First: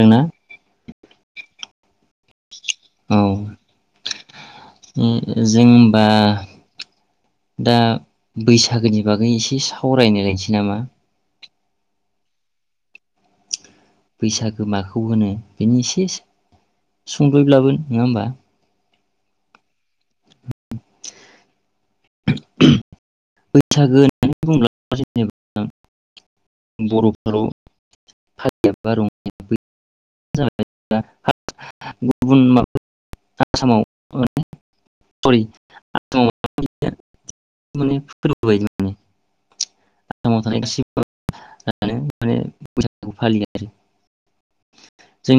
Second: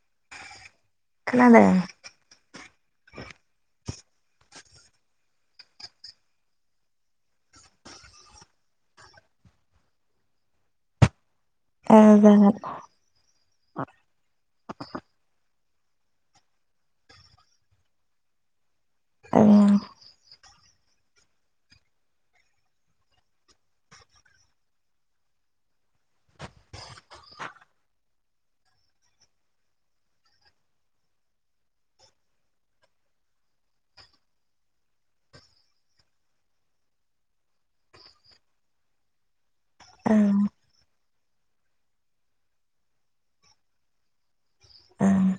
दोंना खोनादों। औ उम जोंबा दा बैसागोनि बागै एसे सावरायनो लायनोसै नामा? औ जागोन। बैसागो माखौ होनो? बेनि एसे सुंद'यैब्लाबो नङा होमबा? औ। [inaudible] [inaudible] बैसागो होननानै बुङोब्लाथ' जेनेबा [unintelligible] [unintelligible] ओं आसामाव थानाय गासिबो माने बैसागुखौ फालियो ओं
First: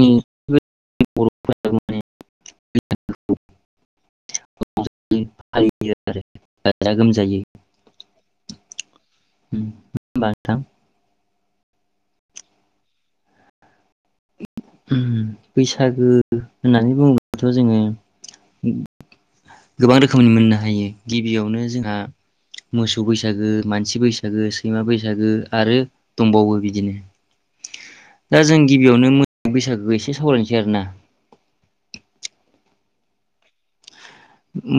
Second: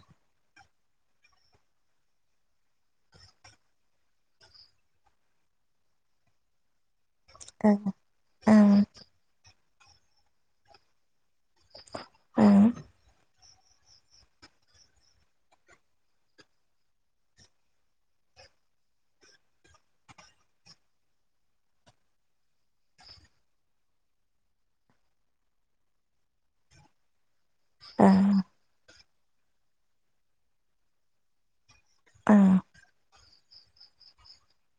आरो [unintelligible] ओं ओं। [unintelligible] औ। उम बैसागो होननानै बुङोब्लाथ' जोङो गोबां रोखोमनि मोननो हायो गिबियावनो जोंहा मोसौ बैसागो मानसि बैसागो सैमा बैसागो आरो दंबावो बिदिनो। ओं। दा जों गिबियावनो मोसौ बैसागो एसे सावरायनोसै आरो ना। औ।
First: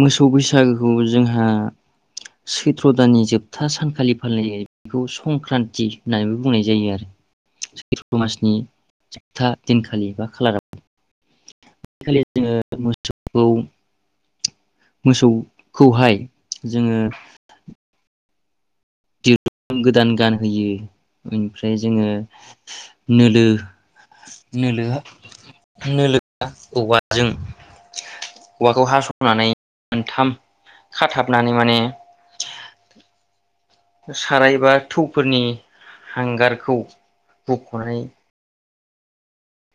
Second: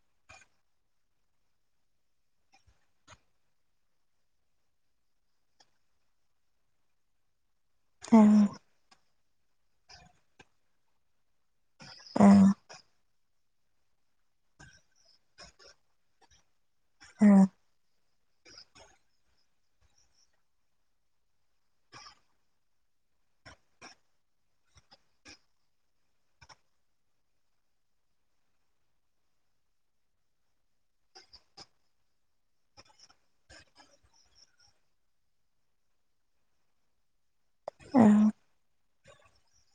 मोसौ बैसागोखौ जोंहा सैथ्र दाननि जोबथा सानखालि फालिनाय जायो बेखौ संक्रान्ति होननानैबो बुंनाय जायो आरो सैथो मासनि ओं [unintelligible] मोसौखौहाय जोंङो ओं दिरुं गोदान गानहोयो ओमफ्राय जोंङो नोलो नोलो नोलो औवाजों औवाखौ हासनानै मोनथाम खाथाबनानै माने साराय बा थौफोरनि हांगारखौ हुखनानै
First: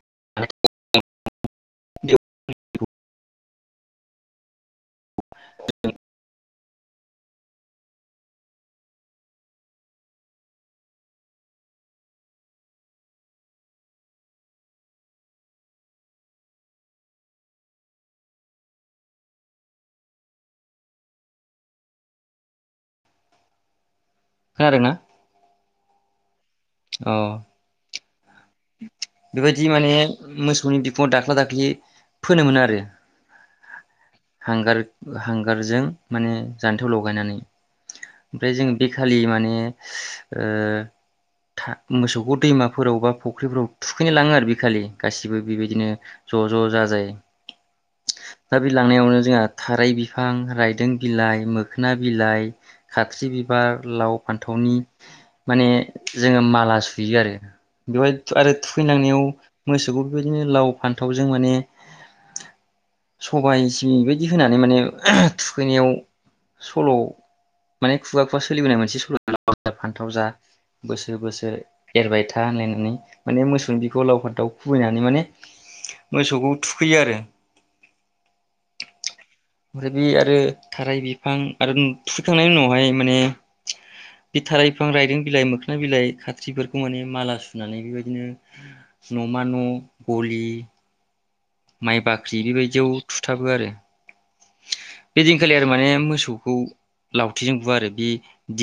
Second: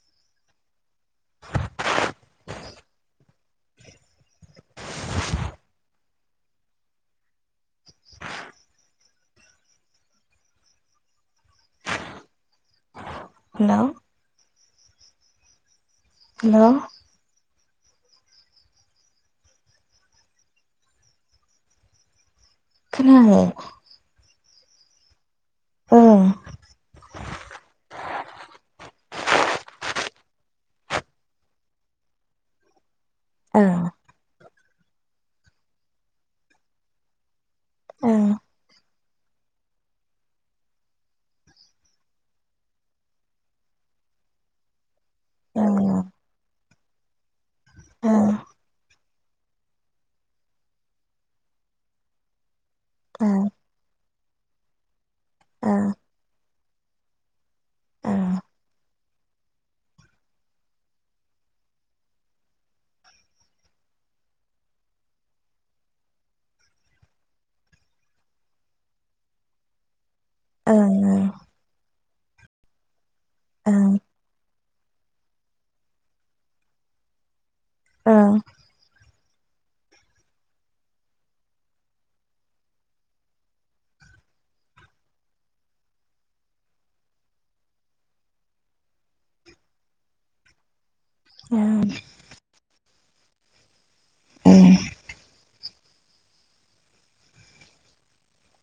[unintelligible] [unintelligible] हेलौ हेलौ खोनायाखै खोनादों ना अ औ बेबायदि माने मोसौनि बिखुङाव दाख्ला दाख्लि फोनो मोन आरो औ हांगार हांगारजों माने जान्थायाव लगायनानै ओं ओमफ्राय जोंङो बेखालि माने ओ था मोसौखौ दैमाफोरावबा फुख्रिफ्राव थुखैनो लांङो आरो बे खालि गाैबो ओं बेबायदिनो ज ज जाजाय ओं दा बे लांनायावनो जोंहा थाराय बिफां रायदों बिलाइ मोखोना बिलाइ खाखसि ओं बिबार लाव फान्थावनि माने जोंङो मा माला सुयो आरो बेवहाय ओं आरो मोसौफोरखौ लाव फान्थाव जों माने सबाय बिदि होननानै माने थुखैनायाव सल माने खुगा खुगा सोलिबोनाय मोनसे [unintelligible] ओं ओं बोसोर ओं बोसोर एरबाय था होननानै नै माने मोसौनि बिखुङाव लाव फानथाव खुबैनानै माने मोसौखौ थुखैयो आरो औ ओमफ्राय बे आरो थाराय बिफां आरो थुखैखांनायनि उनावहाय माने बे थाराय बिफां रायदों बिलाइ मोखां बिलाइ खाथखसिफोरखौ माने माला सुनानै बेबायदिनो नमा न गलि माइ बाख्रि बेबायदियाव थुथाबो आरो [unintelligible] बेखालि आरो माने मोसौखौ लावथिजों बुवा आरो बि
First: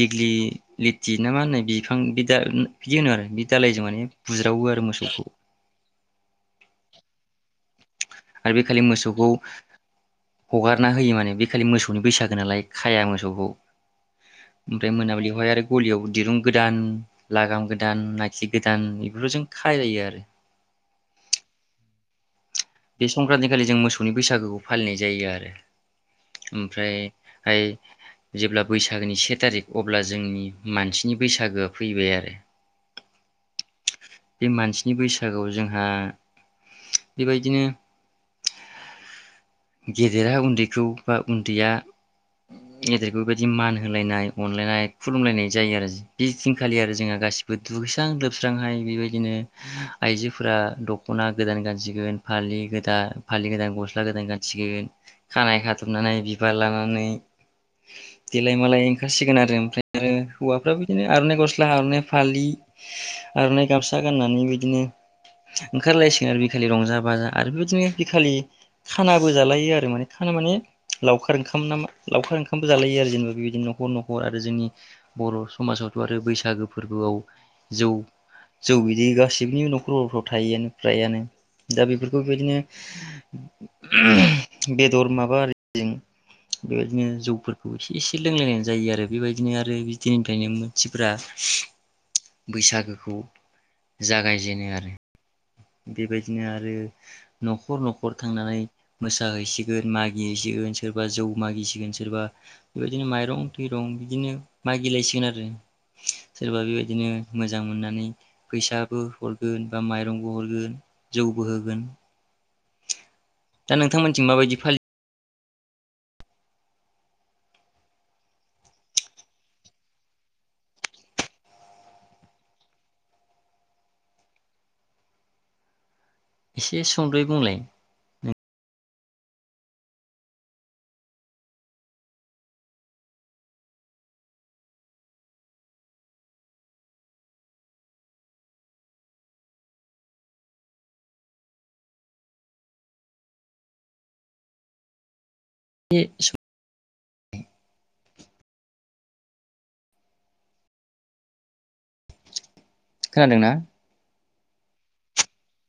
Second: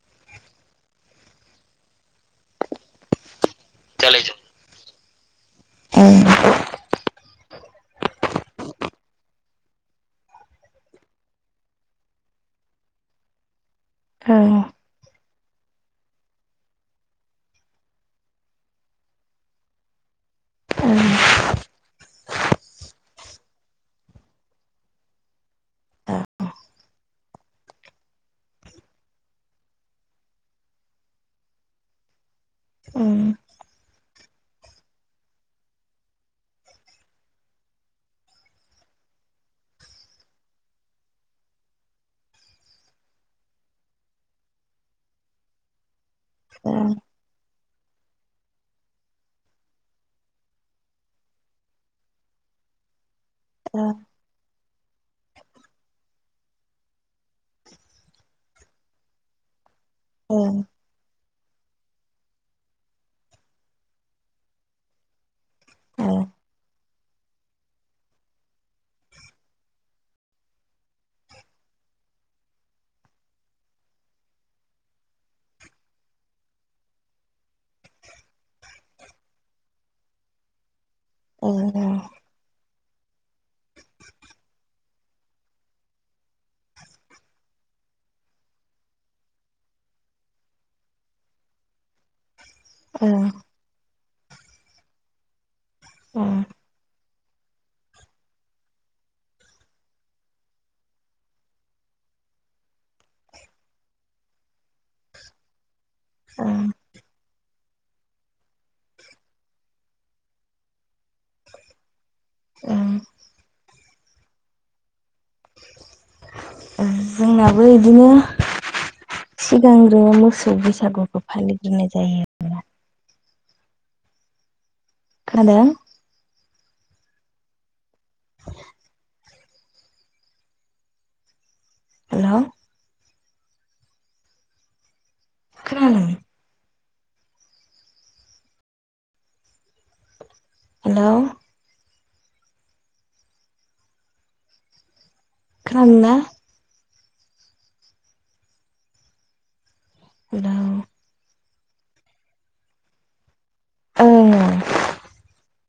दिेग्लि लिथि ना मा होनो बिफां बिदा बिदि होनो आरो बे दालायजों माने बुज्रावो आरो मोसौखौ ओह [inaudible] आरो बेखालि मोसौखौ हगारना होयो माने बे खालि मोसौनि बैसागो नालाय खाया मोसौखौ ओमफ्राय मोनाबिलियाव। बेहाय आरो गलियाव दिरुं गोदान लागाम गोदान नायख्लि गोदान बेफोरफोरखौ जों खायो आरो। बे संक्रान्ति खालि जों मोसौनि बैसागोखौ फालिनाय जायो आरो ओमफ्रायहाय जेब्ला बैसागोनि से थारिख अब्ला जोंनि मानसिनि बैसागोआ फैबाय आरो। उम। बे मानसिनि बैसागआव जोंहा बेबायदि। बिदिनो गेदेरा उन्दैखौ बा उन्दैया गेदेरखौ बेबायदि मान होलायनाय अनलायनाय खुलुमलायनाय जायो आरो। बे ओं दिनखालि आरो जोंहा गासिबो। दुगैस्रां लोबस्रांहाय बेबायदिनो आइजोफोरा दख'ना गोदान गानसिगोन फालि गोदान। फालि गोदां गस्ला गोदान गान खानाय खादबनानै बिबार लानानै देलाय मालाय ओंखारसिगोन आरो ओफ्राय। आरो हौवाफ्राबो बिदिनो आर'इ गस्ला। सिख्ला आर'नाइ फालि आर'नाइ गामसा गाननानै बिदिनो ओंखारलायसिगोन आरो बिलि रंजा बाजा आरो बेबायदिनो बिखालि। खानाबो जालायो आरो माने खाना माने लावखार ओंखाम नामा लावखार ओंखामबो जालायो आरो जेनेबा बेबायदिनो न'खर न'खर आरो जोंनि बर' समाजावथ' आरो बैसागो फोरबोआव जौ जौ बिदि गासिनि न'खर हफ्राव थायोआनो। फ्रायानो दा बेफोरखौ बेबायदिनो। [inaudible] बेदर माबा आरिजों बेबायदिनो जौफोरखौ एसे एसे लोंलायनाय जायो आरो बेबायदिनो आरो बिदोनिफ्रायनो मानसिफोरा। बैसागोखौ ओं जागायजेनो आरो। ओं बेबायदिनो आरो। न'खर न'खर थांनानै मोसाहैसिगोन मागिहैसिगोन सोरबा जौ मागिसिगोन सोरबा बेबायदिनो माइरं थरं बिदिनो मागिलायसिगोन आरो। सोरबा बेबायदिनो। मोजां मोननानै फैसाबो हरगोन बा माइरं। हरो जौबो होगोन। ओं दा नोंथांमोननिथिं माबायदि फालियो। जोंनाबो बिदिनो सिगांग्रो मोसौ बैसागुखौ फालिग्रोनाय जायो आरो। खोनादो एसे संद'यै बुंलाय। हेल'। खोनाला हेल'। खोनादोंना एसे [inaudible] दा। खोनादोंना उम।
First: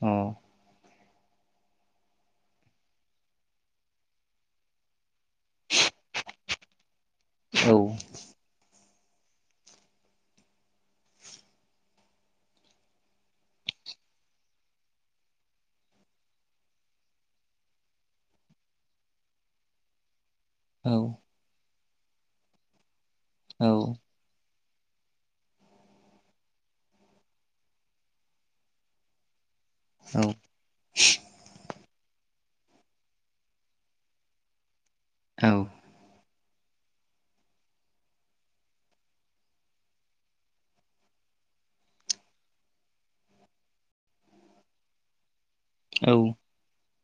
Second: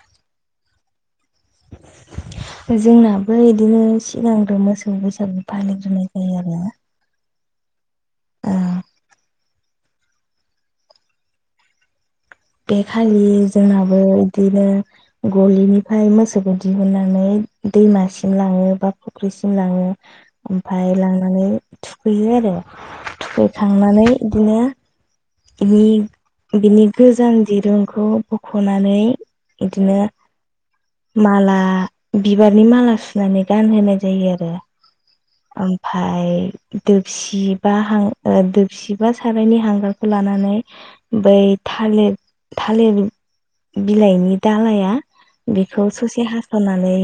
औ। जोंनाबो यदिनो सिगांग्रो मोसौ बैसागु फालिग्रोनाय जायो आरो। औ। ओ बे खालि जोंनाबो बिदिनो गलिनिफ्राय मोसौखौ दिहुुननानै दैमासिम लाङो बा फुख्रिसिम लाङो। ओमफाय लांनानै। थुखैयो आरो । औ थुखैखांनानै इदिनो नि बिनि गोजाम दिरुंखौ बख'नानै इदिनो औ माला बिबारनि माला सुनानै गानहोनाय जायो आरो औ ओमफ्राय दोबसि बा हां ओ दोबसि बा सारायनि हांगारखौ लानानै बै थालिर थालिर बिलाइनि दालाया बेखौ औ ससे हास'नानै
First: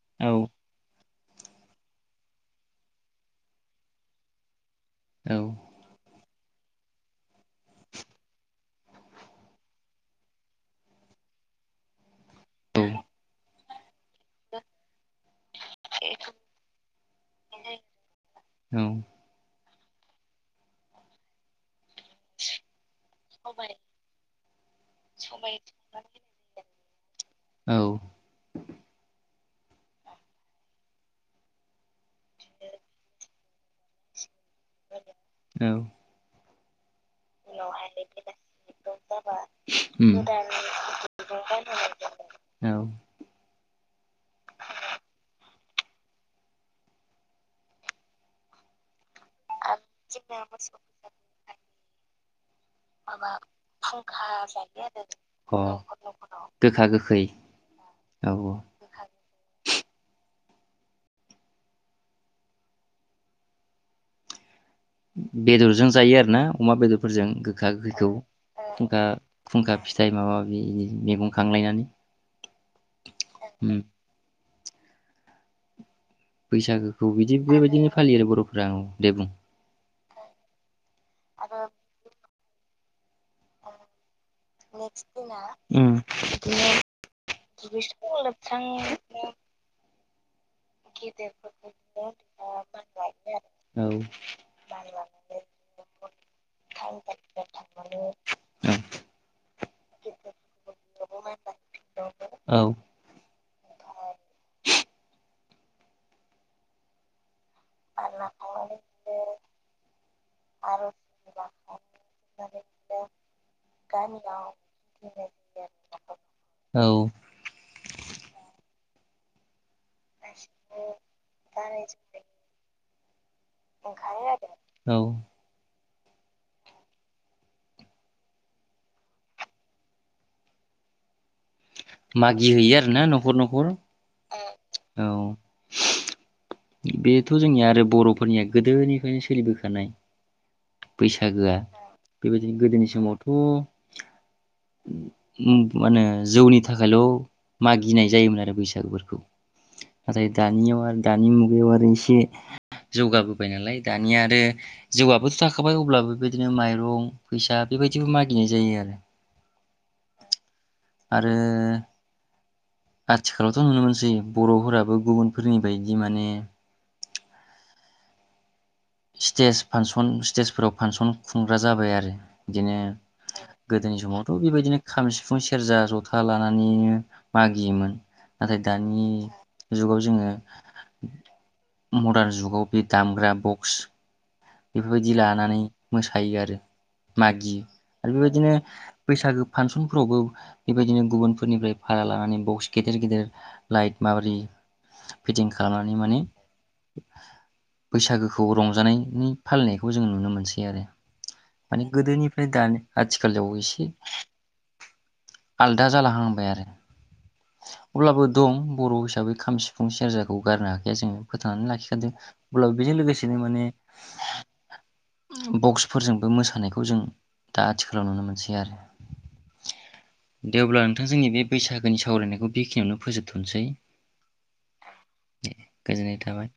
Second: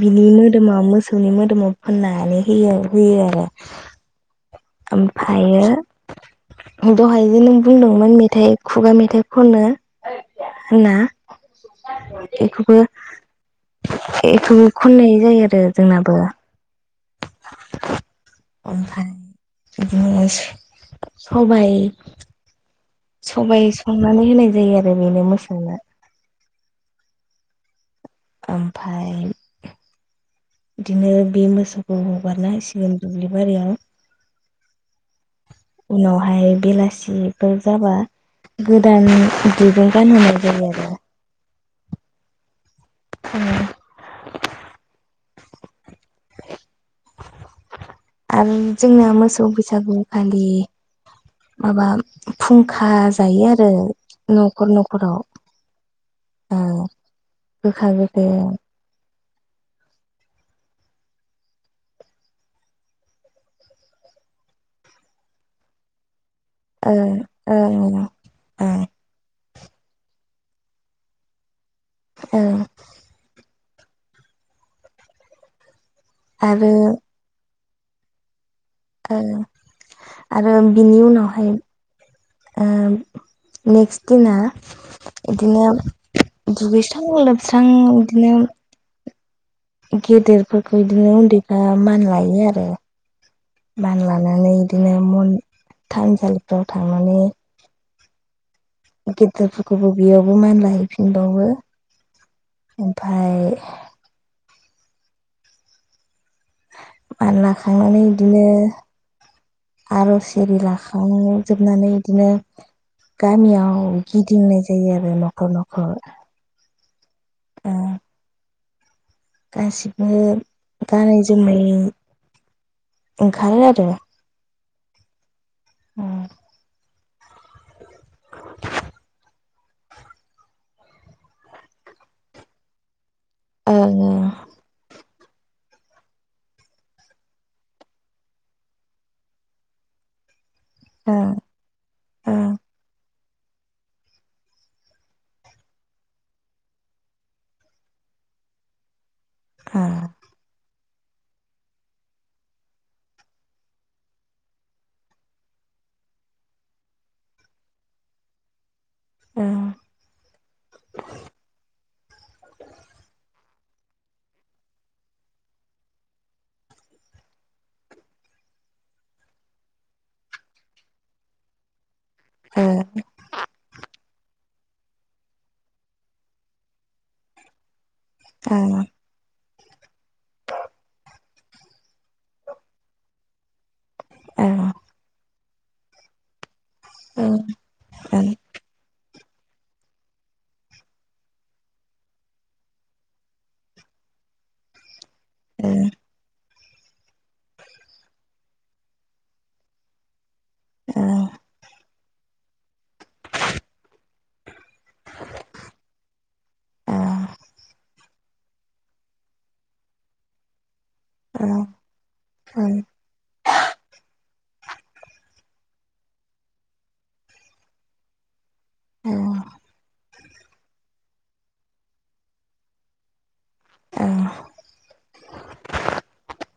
बिनि मोदोमा मो सौनि मोदोमाव फोनना नै होयो आरो होयो आरो औ ओमफ्रायो दहाय जे नों बुंदोंमोन मेथाइ खुगा मेथाइ खनो होनना एखौबो एखौनो खननाय जायो आ रो जोंनाबो ओमफ्राय बिदिनो स-सबाय सबाय संनानै होनाय जायो आरो बेनो मोसौनो औ ओमफ्राय बिदिनो बे मोसौखौ हगारना होसिगोन दुब्लि बारियाव उनावहाय बेलासि बिफोर जाबा गोदान दिरुंजों गानहोनाय जायो आरो खानाय जायो औ [unintelligible] आरो जोंना मो सौ बैसागुखालि माबा फुंखा जायो आरो न'खर न'खराव अ ओ गोखा गोखै गोखा ओ गोखै औ औ बेदरजों जायो आरो ना? अमा ओ बेदरफोरजों ओ गोखा गोखै फुंखा । फुंखा फिथाइ माबा माबि मैगं खांलायनानै । ओं उम आरो बैसागोखौ बिदि बेबायदिनो फालि आरो बर'फो [unintelligible] दे ओ बुं। आरो बिनि उनावहाय ओम नेक्स दिना इदिनो उम दुगैस्रां लोबस्रां इदिनो गेदेर फोरफोरखौ इदिनो उन्दैफ्रा मान लायो आरो औ मान लानानै इदिनो मन थानसालिफ्राव थांनानै औ गेदेरफोरखौबो बेयावबो मान लायहैै फिनबावो औ ओमफाय माला थांनानै इदिनो आरज एरि लाखांजोबनानै इदिनो गामियाव गिदिंनाय जायो आरो न'खर न'खर। औ। ओम। गासिब नो गानै जोमै ओंखारो आरो। औ। उम। [inaudible] मागि हैयो आरोना न ओं ओं। औ। बेथ' जोंनिया आरो बर'फोरनिया गोदोनिफ्रायनो सोलिबोखानाय। बैसागोआ बेबायदिनो गोदोनि समावथ' उम मानो जौनि थाखायल' मागिनाय जायोमोन आरो बैसागोफोरखौ। नाथाय दानियाव आरो दानि मुगायाव आरो इसे जौगाबोबाय नालाय दानिया आरो जौआबोथ' थाखाबाय अब्लाबो बेबायदिनो माइरं फैसा बेबायदिबो मागिनाय जायो आरो। ओ। आरो आथिखालावथ' नुनो मोनसै बर'फोराबो गुबुनफोरनि बायदि माने स्टेज फांसन स्टेजफोराव फांसन खुंग्रा जाबाय आरो। बिदिनो गोदोनि समाव ओ बेबायदिनो खाम, सिफुं, सेरजा, जथा लानानैनो मागियोमोन। नाथाय दानि जुगाव जोङो मदार्न जुगाव बे दामग्रा बक स बेफोरबायदि लानानै मोसायो आरो। मागियो। आरो बेबायदिनो बैसागो फांसनफोरावबो बेबायदिनो गुबुनफोरनिफ्राय भारा लानानै बक्स गेदेर गेदेर लाइट माबारि फिटिं खालामनानै माने बैसागोखौ रंजानायनि फालिनायखौ जों नुनो मोनसै आरो माने गोदोनिफ्राय दानि आथिखालाव एसे आलदा जालाहांबाय आरो अब्लाबो दं बर हिसाबै खाम सिफुं सेरजाखौ गारनो हा बे जोङो फोथांनानै लाखिखादों अब्ला बेजों लोगोसेनो माने बक्सफोरजोंबो मोसानायखौ जों दा आथिखालाव नुनो मोनसै आरो दे अब्ला नोंथां जोंनि बे बैसागोनि सावरायनायखौ बेखिनियावनो फोजोबथनसै दे गोजोननाय थाबाय